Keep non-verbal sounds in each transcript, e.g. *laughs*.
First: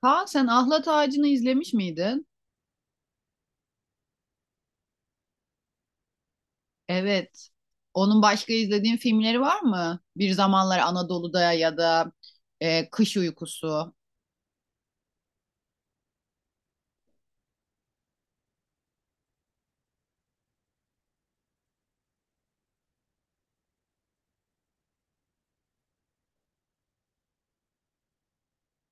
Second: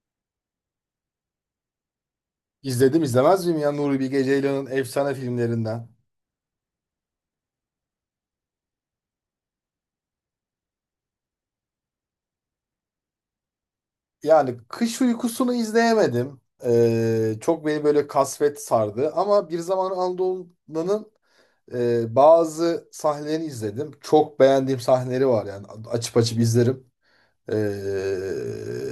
Kaan, sen Ahlat Ağacı'nı izlemiş miydin? İzledim izlemez miyim ya Nuri Bilge Ceylan'ın efsane filmlerinden. Evet. Onun başka izlediğin filmleri var mı? Bir Zamanlar Anadolu'da ya da Kış Uykusu, Yani Kış Uykusu'nu izleyemedim. Çok beni böyle kasvet sardı. Ama Bir Zaman Anadolu'nun bazı sahnelerini izledim. Çok beğendiğim sahneleri var yani. Açıp açıp izlerim. Ee,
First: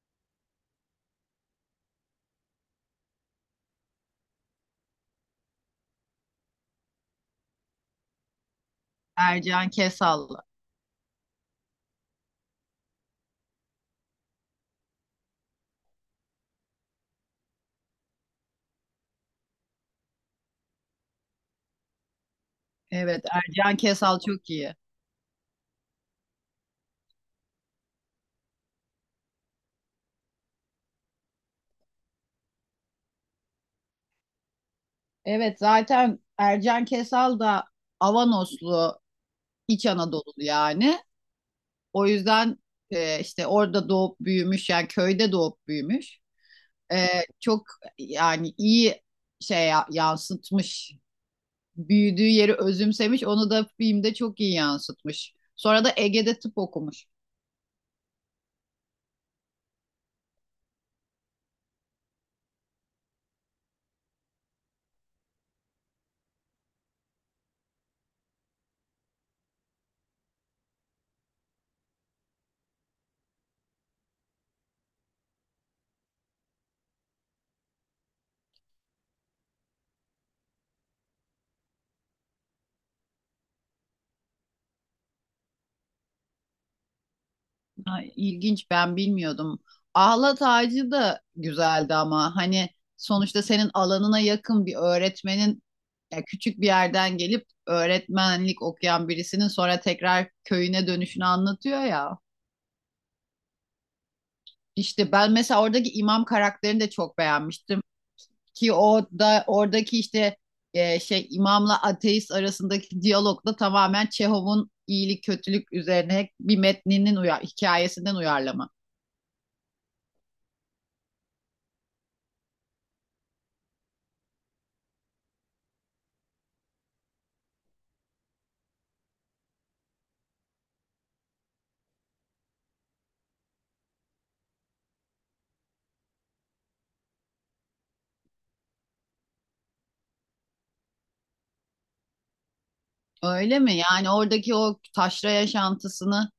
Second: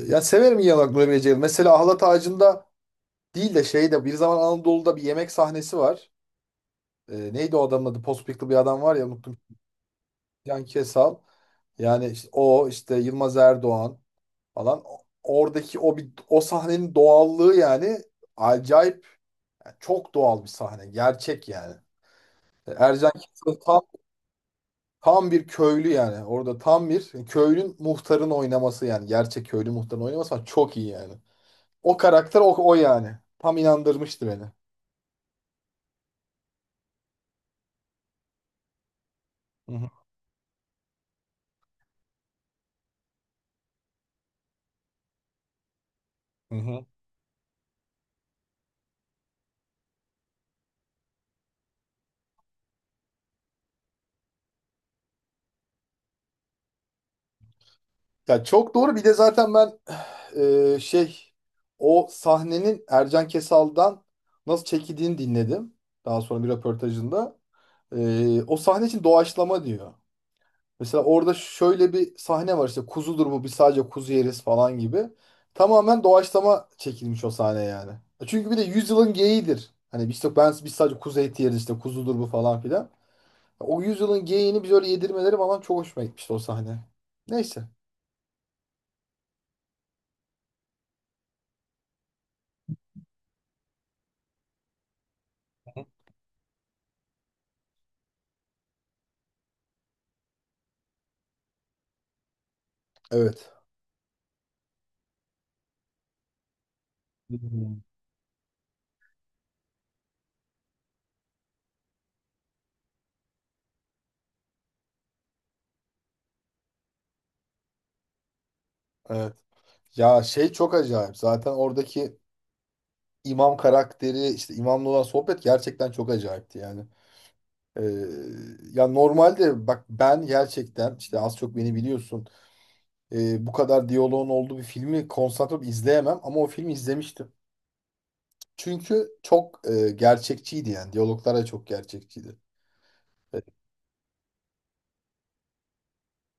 Ya severim iyi olarak Nuri Bilge Ceylan. Mesela Ahlat Ağacı'nda değil de şeyde Bir Zaman Anadolu'da bir yemek sahnesi var. Neydi o adamın adı? Pospiklı bir adam var ya, unuttum. Ercan Kesal. Can Kesal. Yani işte o, işte Yılmaz Erdoğan falan. Oradaki o bir o sahnenin doğallığı yani acayip, yani çok doğal bir sahne. Gerçek yani. Ercan Evet, Kesal Ercan tam Kesal çok iyi. tam bir köylü yani. Orada tam bir köylün muhtarın oynaması yani. Gerçek köylü muhtarın oynaması falan çok iyi yani. O karakter o yani. Tam inandırmıştı beni. Evet, zaten Ercan Kesal da Avanoslu, Hı İç hı. Anadolu yani. O yüzden, işte orada doğup büyümüş, yani köyde doğup büyümüş. Hı hı. E, çok yani iyi yansıtmış büyüdüğü yeri özümsemiş. Onu da filmde çok iyi yansıtmış. Sonra da Ege'de tıp okumuş. Ya çok doğru. Bir de zaten ben *sighs* şey, o sahnenin Ercan Kesal'dan nasıl çekildiğini dinledim. Daha sonra bir röportajında. O sahne için doğaçlama diyor. Mesela orada şöyle bir sahne var, işte kuzudur bu, biz sadece kuzu yeriz falan gibi. Tamamen doğaçlama çekilmiş o sahne yani. Çünkü bir de yüzyılın geyiğidir. Hani biz işte, ben biz sadece kuzu eti yeriz, işte kuzudur bu falan filan. O yüzyılın geyiğini biz öyle yedirmeleri falan çok hoşuma gitmişti o sahne. Neyse. Ha, ilginç, ben bilmiyordum. Ahlat Ağacı da güzeldi ama hani sonuçta senin alanına yakın bir öğretmenin, ya küçük bir yerden gelip öğretmenlik okuyan birisinin sonra tekrar köyüne dönüşünü anlatıyor ya. Evet. İşte ben mesela oradaki imam karakterini de çok beğenmiştim. Ki o da oradaki işte, şey imamla ateist arasındaki diyalog da tamamen Çehov'un iyilik kötülük üzerine bir metninin hikayesinden uyarlama. Evet. Ya şey, çok acayip. Zaten oradaki imam karakteri, işte imamla olan sohbet gerçekten çok acayipti yani. Ee, Ya normalde bak ben gerçekten, işte az çok beni biliyorsun. Bu kadar diyaloğun olduğu bir filmi konsantre olup izleyemem, ama o filmi izlemiştim. Çünkü çok gerçekçiydi yani. Diyaloglar da çok gerçekçiydi. Evet. Öyle mi? Yani oradaki o taşra yaşantısını,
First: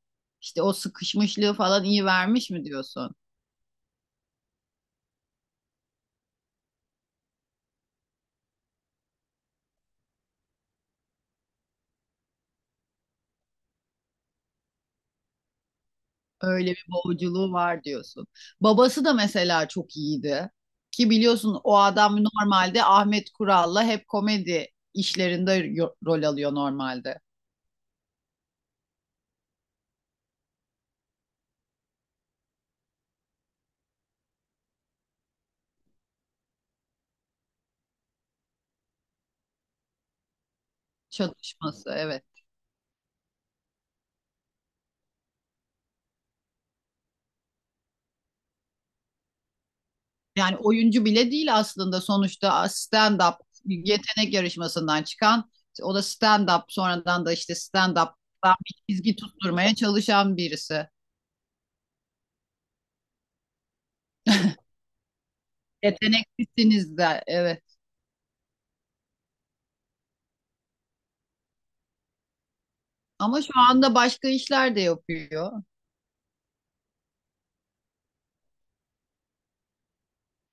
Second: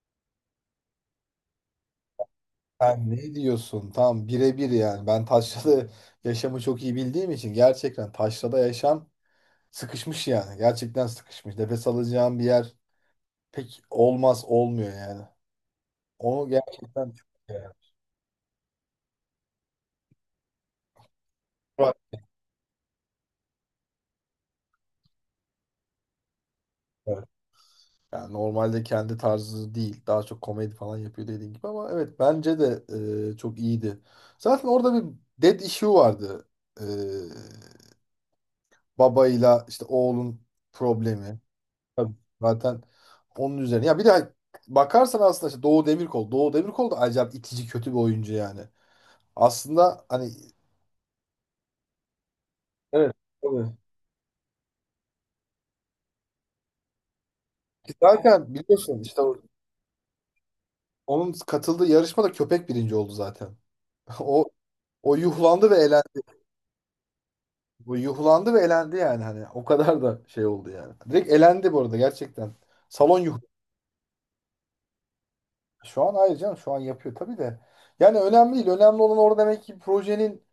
işte o sıkışmışlığı falan iyi vermiş mi Sen diyorsun? ne diyorsun? Tam birebir yani. Ben taşrada *laughs* yaşamı çok iyi bildiğim için, gerçekten taşrada yaşam sıkışmış yani. Gerçekten sıkışmış. Nefes alacağım bir yer pek olmaz, olmuyor yani. Onu Öyle bir gerçekten boğuculuğu yani. var diyorsun. Babası da mesela çok iyiydi. Ki biliyorsun o Var. adam normalde Ahmet Kural'la hep komedi işlerinde rol alıyor normalde. Evet. yani normalde kendi tarzı değil. Daha çok komedi falan yapıyor dediğin gibi, ama evet bence de çok iyiydi. Zaten orada bir dead issue vardı. E, Babayla işte oğlun problemi. Çatışması, Tabii. evet. Zaten onun üzerine. Ya bir de bakarsan aslında işte Doğu Demirkol. Doğu Demirkol da acayip itici, kötü bir oyuncu yani. Aslında hani, Yani oyuncu bile değil aslında, sonuçta evet, stand-up tabii. yetenek yarışmasından çıkan, o da stand-up, sonradan da işte Zaten stand-up'tan bir biliyorsun çizgi işte tutturmaya çalışan birisi. onun katıldığı yarışmada köpek birinci oldu zaten. *laughs* O o yuhlandı ve elendi. Yeteneklisiniz de, evet. Bu yuhlandı ve elendi yani, hani o kadar da şey oldu yani. Direkt elendi bu arada, gerçekten. Salon yuh. Ama şu anda başka işler de yapıyor. Şu an hayır canım, şu an yapıyor tabii de. Yani önemli değil. Önemli olan orada demek ki projenin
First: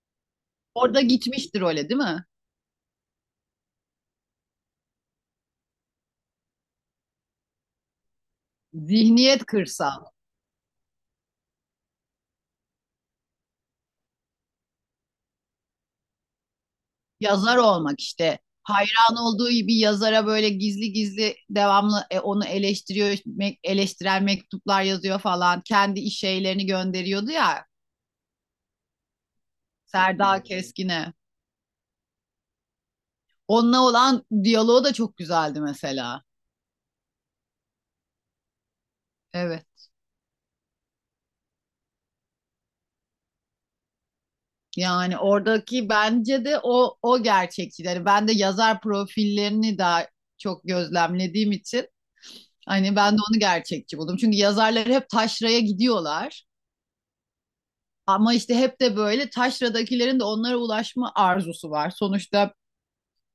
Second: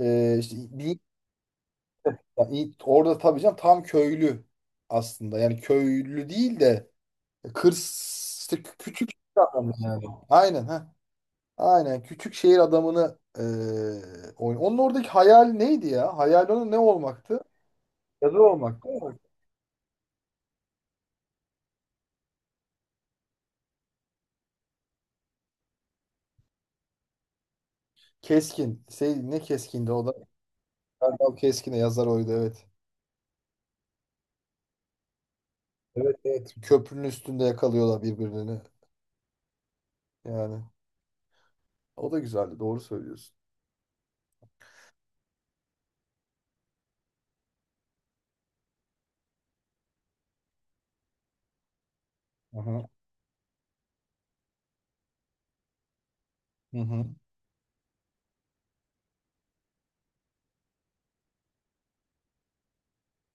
işte bir, Orada gitmiştir, öyle değil mi? yani orada tabii canım tam köylü aslında. Yani köylü değil de kır işte, küçük Zihniyet adam yani. kırsal. Aynen ha. Aynen küçük şehir adamını oyun. Onun oradaki hayal neydi ya? Hayal onun ne olmaktı? Yazar olmak Yazar işte. olmak değil mi? Hayran olduğu bir yazara böyle gizli gizli devamlı, onu eleştiriyor, eleştirel mektuplar yazıyor falan. Kendi iş şeylerini gönderiyordu ya. Keskin. Şey, ne keskindi o da? Serdar Keskin'e. Erdal Keskin'e, yazar oydu, evet. Onunla olan diyaloğu da çok güzeldi Evet, mesela. evet. Köprünün üstünde yakalıyorlar birbirlerini. Evet. Yani o da güzeldi, doğru söylüyorsun. Yani oradaki bence de o gerçekçileri. Ben de yazar profillerini daha çok gözlemlediğim için Aha. hani ben de onu gerçekçi buldum. Çünkü yazarlar hep taşraya gidiyorlar. Hı hı. Ama işte hep de böyle taşradakilerin de onlara ulaşma arzusu var. Sonuçta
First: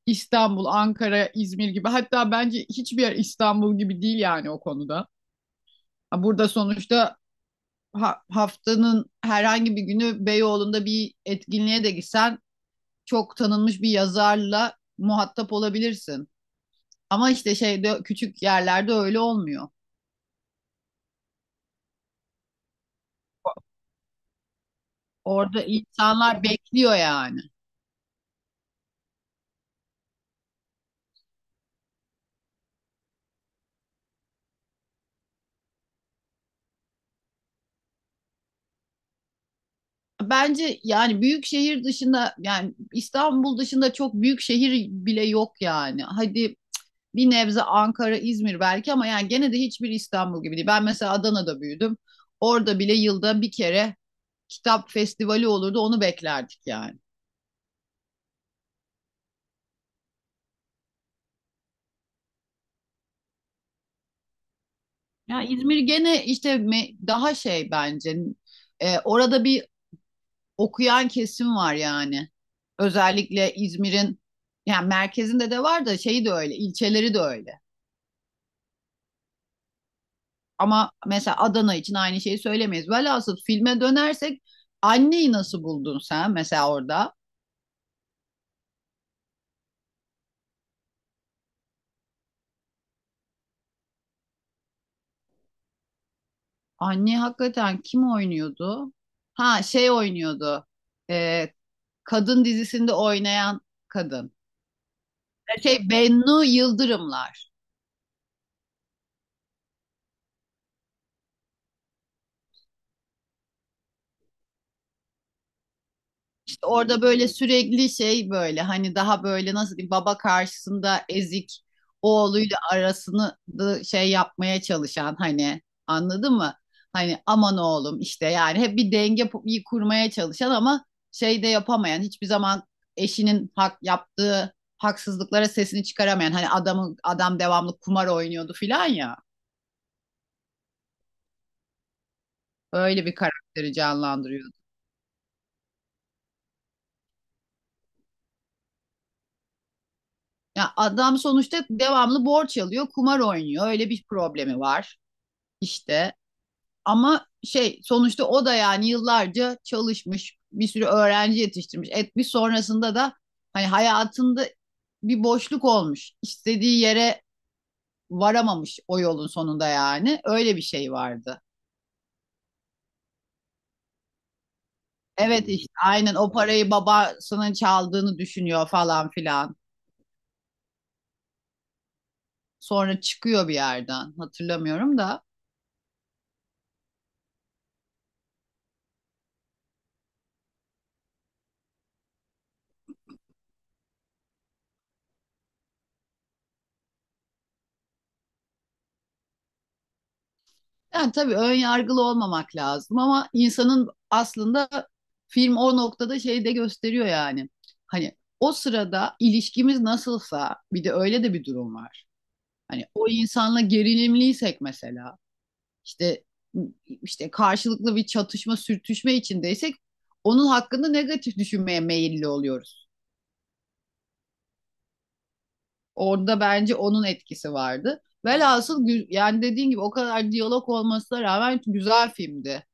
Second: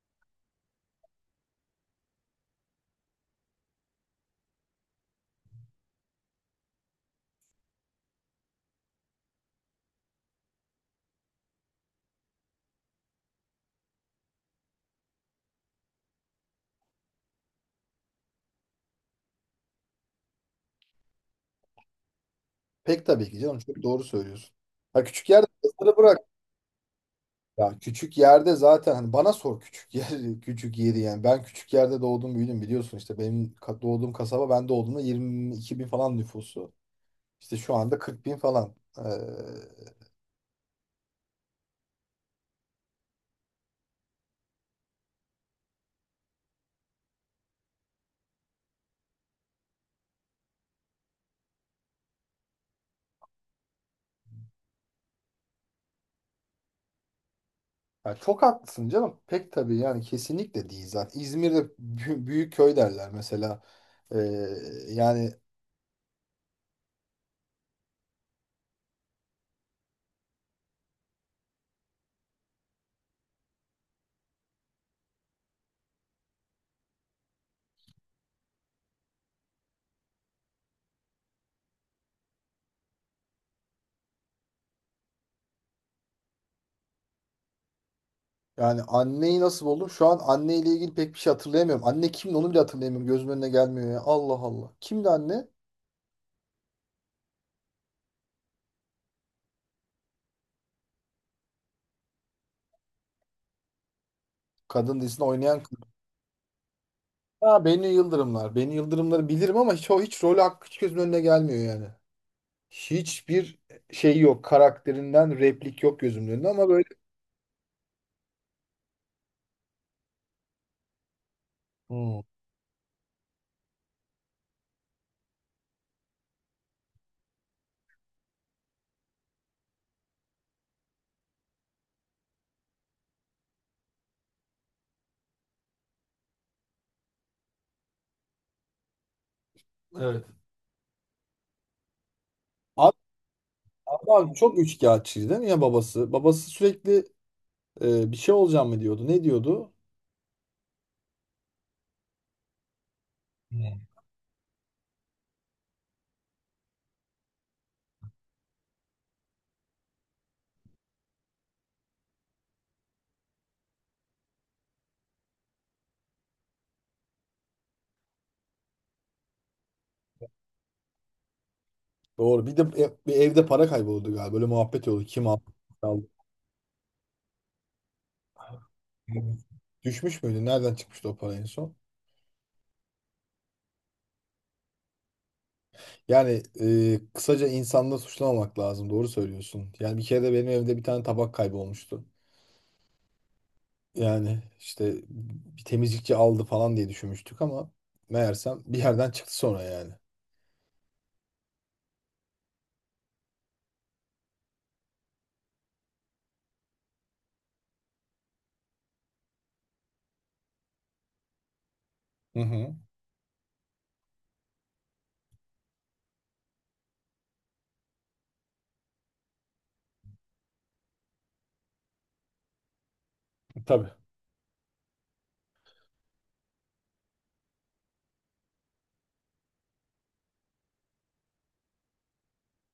İstanbul, Ankara, İzmir gibi, hatta bence hiçbir yer İstanbul gibi değil yani o konuda. Burada sonuçta haftanın herhangi bir günü Beyoğlu'nda bir etkinliğe de gitsen çok tanınmış bir yazarla muhatap olabilirsin. Ama işte şeyde, küçük yerlerde öyle olmuyor. Pek tabii ki canım, çok doğru söylüyorsun. Ha, küçük yerde Orada yazarı bırak. insanlar bekliyor yani. Ya küçük yerde zaten, hani bana sor küçük yer *laughs* küçük yeri yani, ben küçük yerde doğdum büyüdüm, biliyorsun işte benim doğduğum kasaba, ben doğduğumda 22 bin falan nüfusu, işte şu anda 40 bin falan, Bence yani büyük şehir dışında, yani İstanbul dışında çok büyük şehir bile yok yani. Hadi bir nebze Ankara, İzmir belki ama yani gene de hiçbir İstanbul gibi değil. Ben mesela Adana'da büyüdüm. Orada bile yılda bir kere kitap festivali olurdu. Onu beklerdik yani. yani çok haklısın canım, pek tabii yani, kesinlikle değil. Zaten İzmir'de büyük köy derler mesela. Ee, Yani, Ya İzmir gene işte, daha şey bence, orada bir okuyan kesim var yani. Özellikle İzmir'in yani merkezinde de var da, şeyi de öyle, ilçeleri de öyle. Ama mesela Adana için aynı şeyi söylemeyiz. Velhasıl filme dönersek, anneyi nasıl buldun sen mesela orada? yani anneyi nasıl buldum, şu an anneyle ilgili pek bir şey hatırlayamıyorum, anne kimdi onu bile hatırlayamıyorum, gözümün önüne gelmiyor ya, Allah Allah, kimdi anne? Anne hakikaten kim oynuyordu? Ha, şey oynuyordu. E, kadın dizisinde oynayan kadın. Kadın dizisinde oynayan. Şey, Bennu Yıldırımlar. Ha, Beni Yıldırımlar. Beni Yıldırımları bilirim ama hiç, o hiç rolü hakkı hiç gözümün önüne gelmiyor yani. Hiçbir şey yok. Karakterinden replik yok gözümün önünde ama böyle. Orada böyle sürekli şey, böyle hani daha böyle, nasıl diyeyim, baba karşısında ezik Hmm. oğluyla arasını da şey yapmaya çalışan, hani anladın mı? Hani aman oğlum işte, yani hep bir denge kurmaya çalışan ama şey de yapamayan, hiçbir zaman eşinin hak yaptığı haksızlıklara sesini çıkaramayan, hani adamı adam devamlı kumar oynuyordu filan ya, Evet. Abi, öyle bir karakteri abi canlandırıyordu. çok üçkağıtçıydı değil mi ya babası? Babası sürekli bir şey olacağım mı diyordu. Ne diyordu? Ya adam sonuçta devamlı borç alıyor, kumar oynuyor. Hmm. Öyle bir problemi var. İşte ama şey, sonuçta o da yani yıllarca çalışmış, bir sürü öğrenci yetiştirmiş. Etmiş, sonrasında da hani hayatında bir boşluk olmuş. İstediği yere varamamış o yolun sonunda yani. Öyle bir şey vardı. Doğru. Bir de bir evde para kayboldu galiba. Böyle muhabbet oldu. Kim aldı? Evet, işte Kim aldı? aynen o parayı babasının çaldığını düşünüyor falan Evet. filan. Düşmüş müydü? Nereden çıkmıştı o para en son? Sonra çıkıyor bir yerden. Hatırlamıyorum da. Yani kısaca insanla suçlamamak lazım. Doğru söylüyorsun. Yani bir kere de benim evde bir tane tabak kaybolmuştu. Yani işte bir temizlikçi aldı falan diye düşünmüştük, ama meğersem bir yerden çıktı sonra yani. Yani tabii ön yargılı olmamak lazım ama insanın aslında, film o noktada şey de gösteriyor yani. Hani o sırada ilişkimiz nasılsa bir de öyle de bir durum var. Hı hı. Hani o insanla gerilimliysek mesela, işte işte karşılıklı bir çatışma sürtüşme içindeysek onun hakkında negatif düşünmeye meyilli oluyoruz. Tabii. Orada bence onun etkisi vardı. Velhasıl yani dediğin gibi o kadar diyalog olmasına rağmen güzel filmdi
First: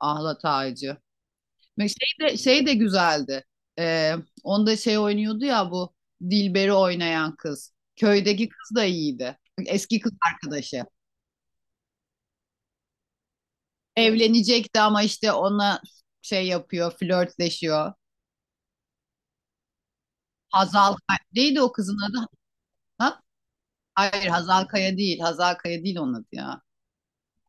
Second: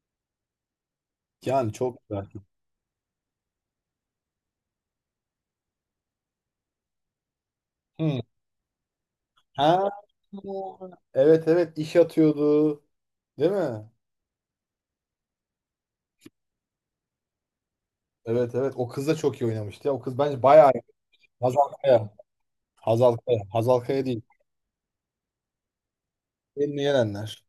Ahlat Ağacı. Yani Ve çok şey güzel. de, şey de güzeldi. Ee, onda şey oynuyordu ya, bu Dilber'i oynayan kız. Hı. Köydeki kız da iyiydi. Ha. Eski kız arkadaşı. Evet, evet, iş atıyordu. Değil mi? Evlenecekti ama işte ona şey yapıyor, flörtleşiyor. Evet, evet, o kız da çok iyi oynamıştı ya. O kız bence bayağı iyi. Hazal Kaya. Neydi Hazal o kızın Kaya. adı? Hazal Ha? Kaya. Hazal Kaya değil. Hayır, Hazal Kaya değil. Hazal Kaya değil onun adı ya. Elini yenenler.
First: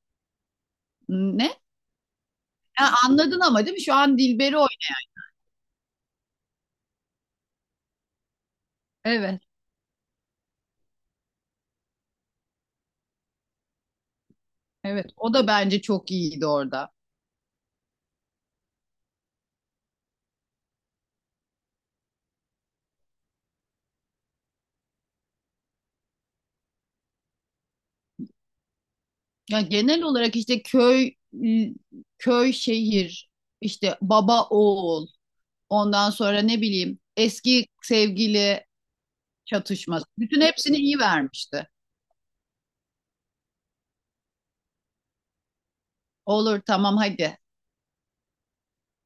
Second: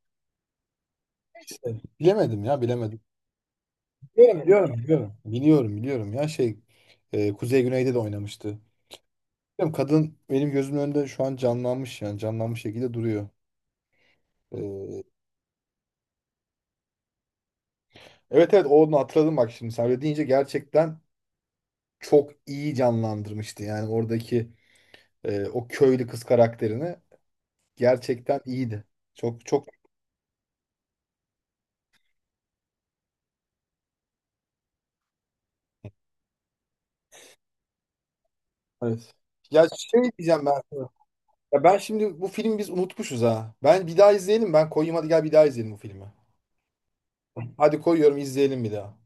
Ne? İşte bilemedim ya, Ha, bilemedim. anladın ama değil mi? Şu an Biliyorum, Dilber'i biliyorum, oynuyor. biliyorum. Biliyorum, biliyorum ya şey, Kuzey Güney'de de oynamıştı. Evet. Bilmiyorum, kadın benim gözümün önünde şu an canlanmış, yani canlanmış şekilde duruyor. Ee, Evet. O da bence çok iyiydi orada. evet, evet, onu hatırladım bak, şimdi sen öyle deyince gerçekten çok iyi canlandırmıştı. Yani oradaki o köylü kız karakterini, gerçekten iyiydi. Çok Ya çok, genel olarak işte köy, köy şehir, işte baba oğul, ondan sonra ne bileyim eski sevgili evet. Ya şey çatışması, bütün diyeceğim ben hepsini sana. iyi Ya, vermişti. ben şimdi bu filmi biz unutmuşuz ha. Ben bir daha izleyelim, ben koyayım, hadi gel bir daha izleyelim bu filmi. Olur, tamam, hadi Hadi koyuyorum, izleyelim bir daha.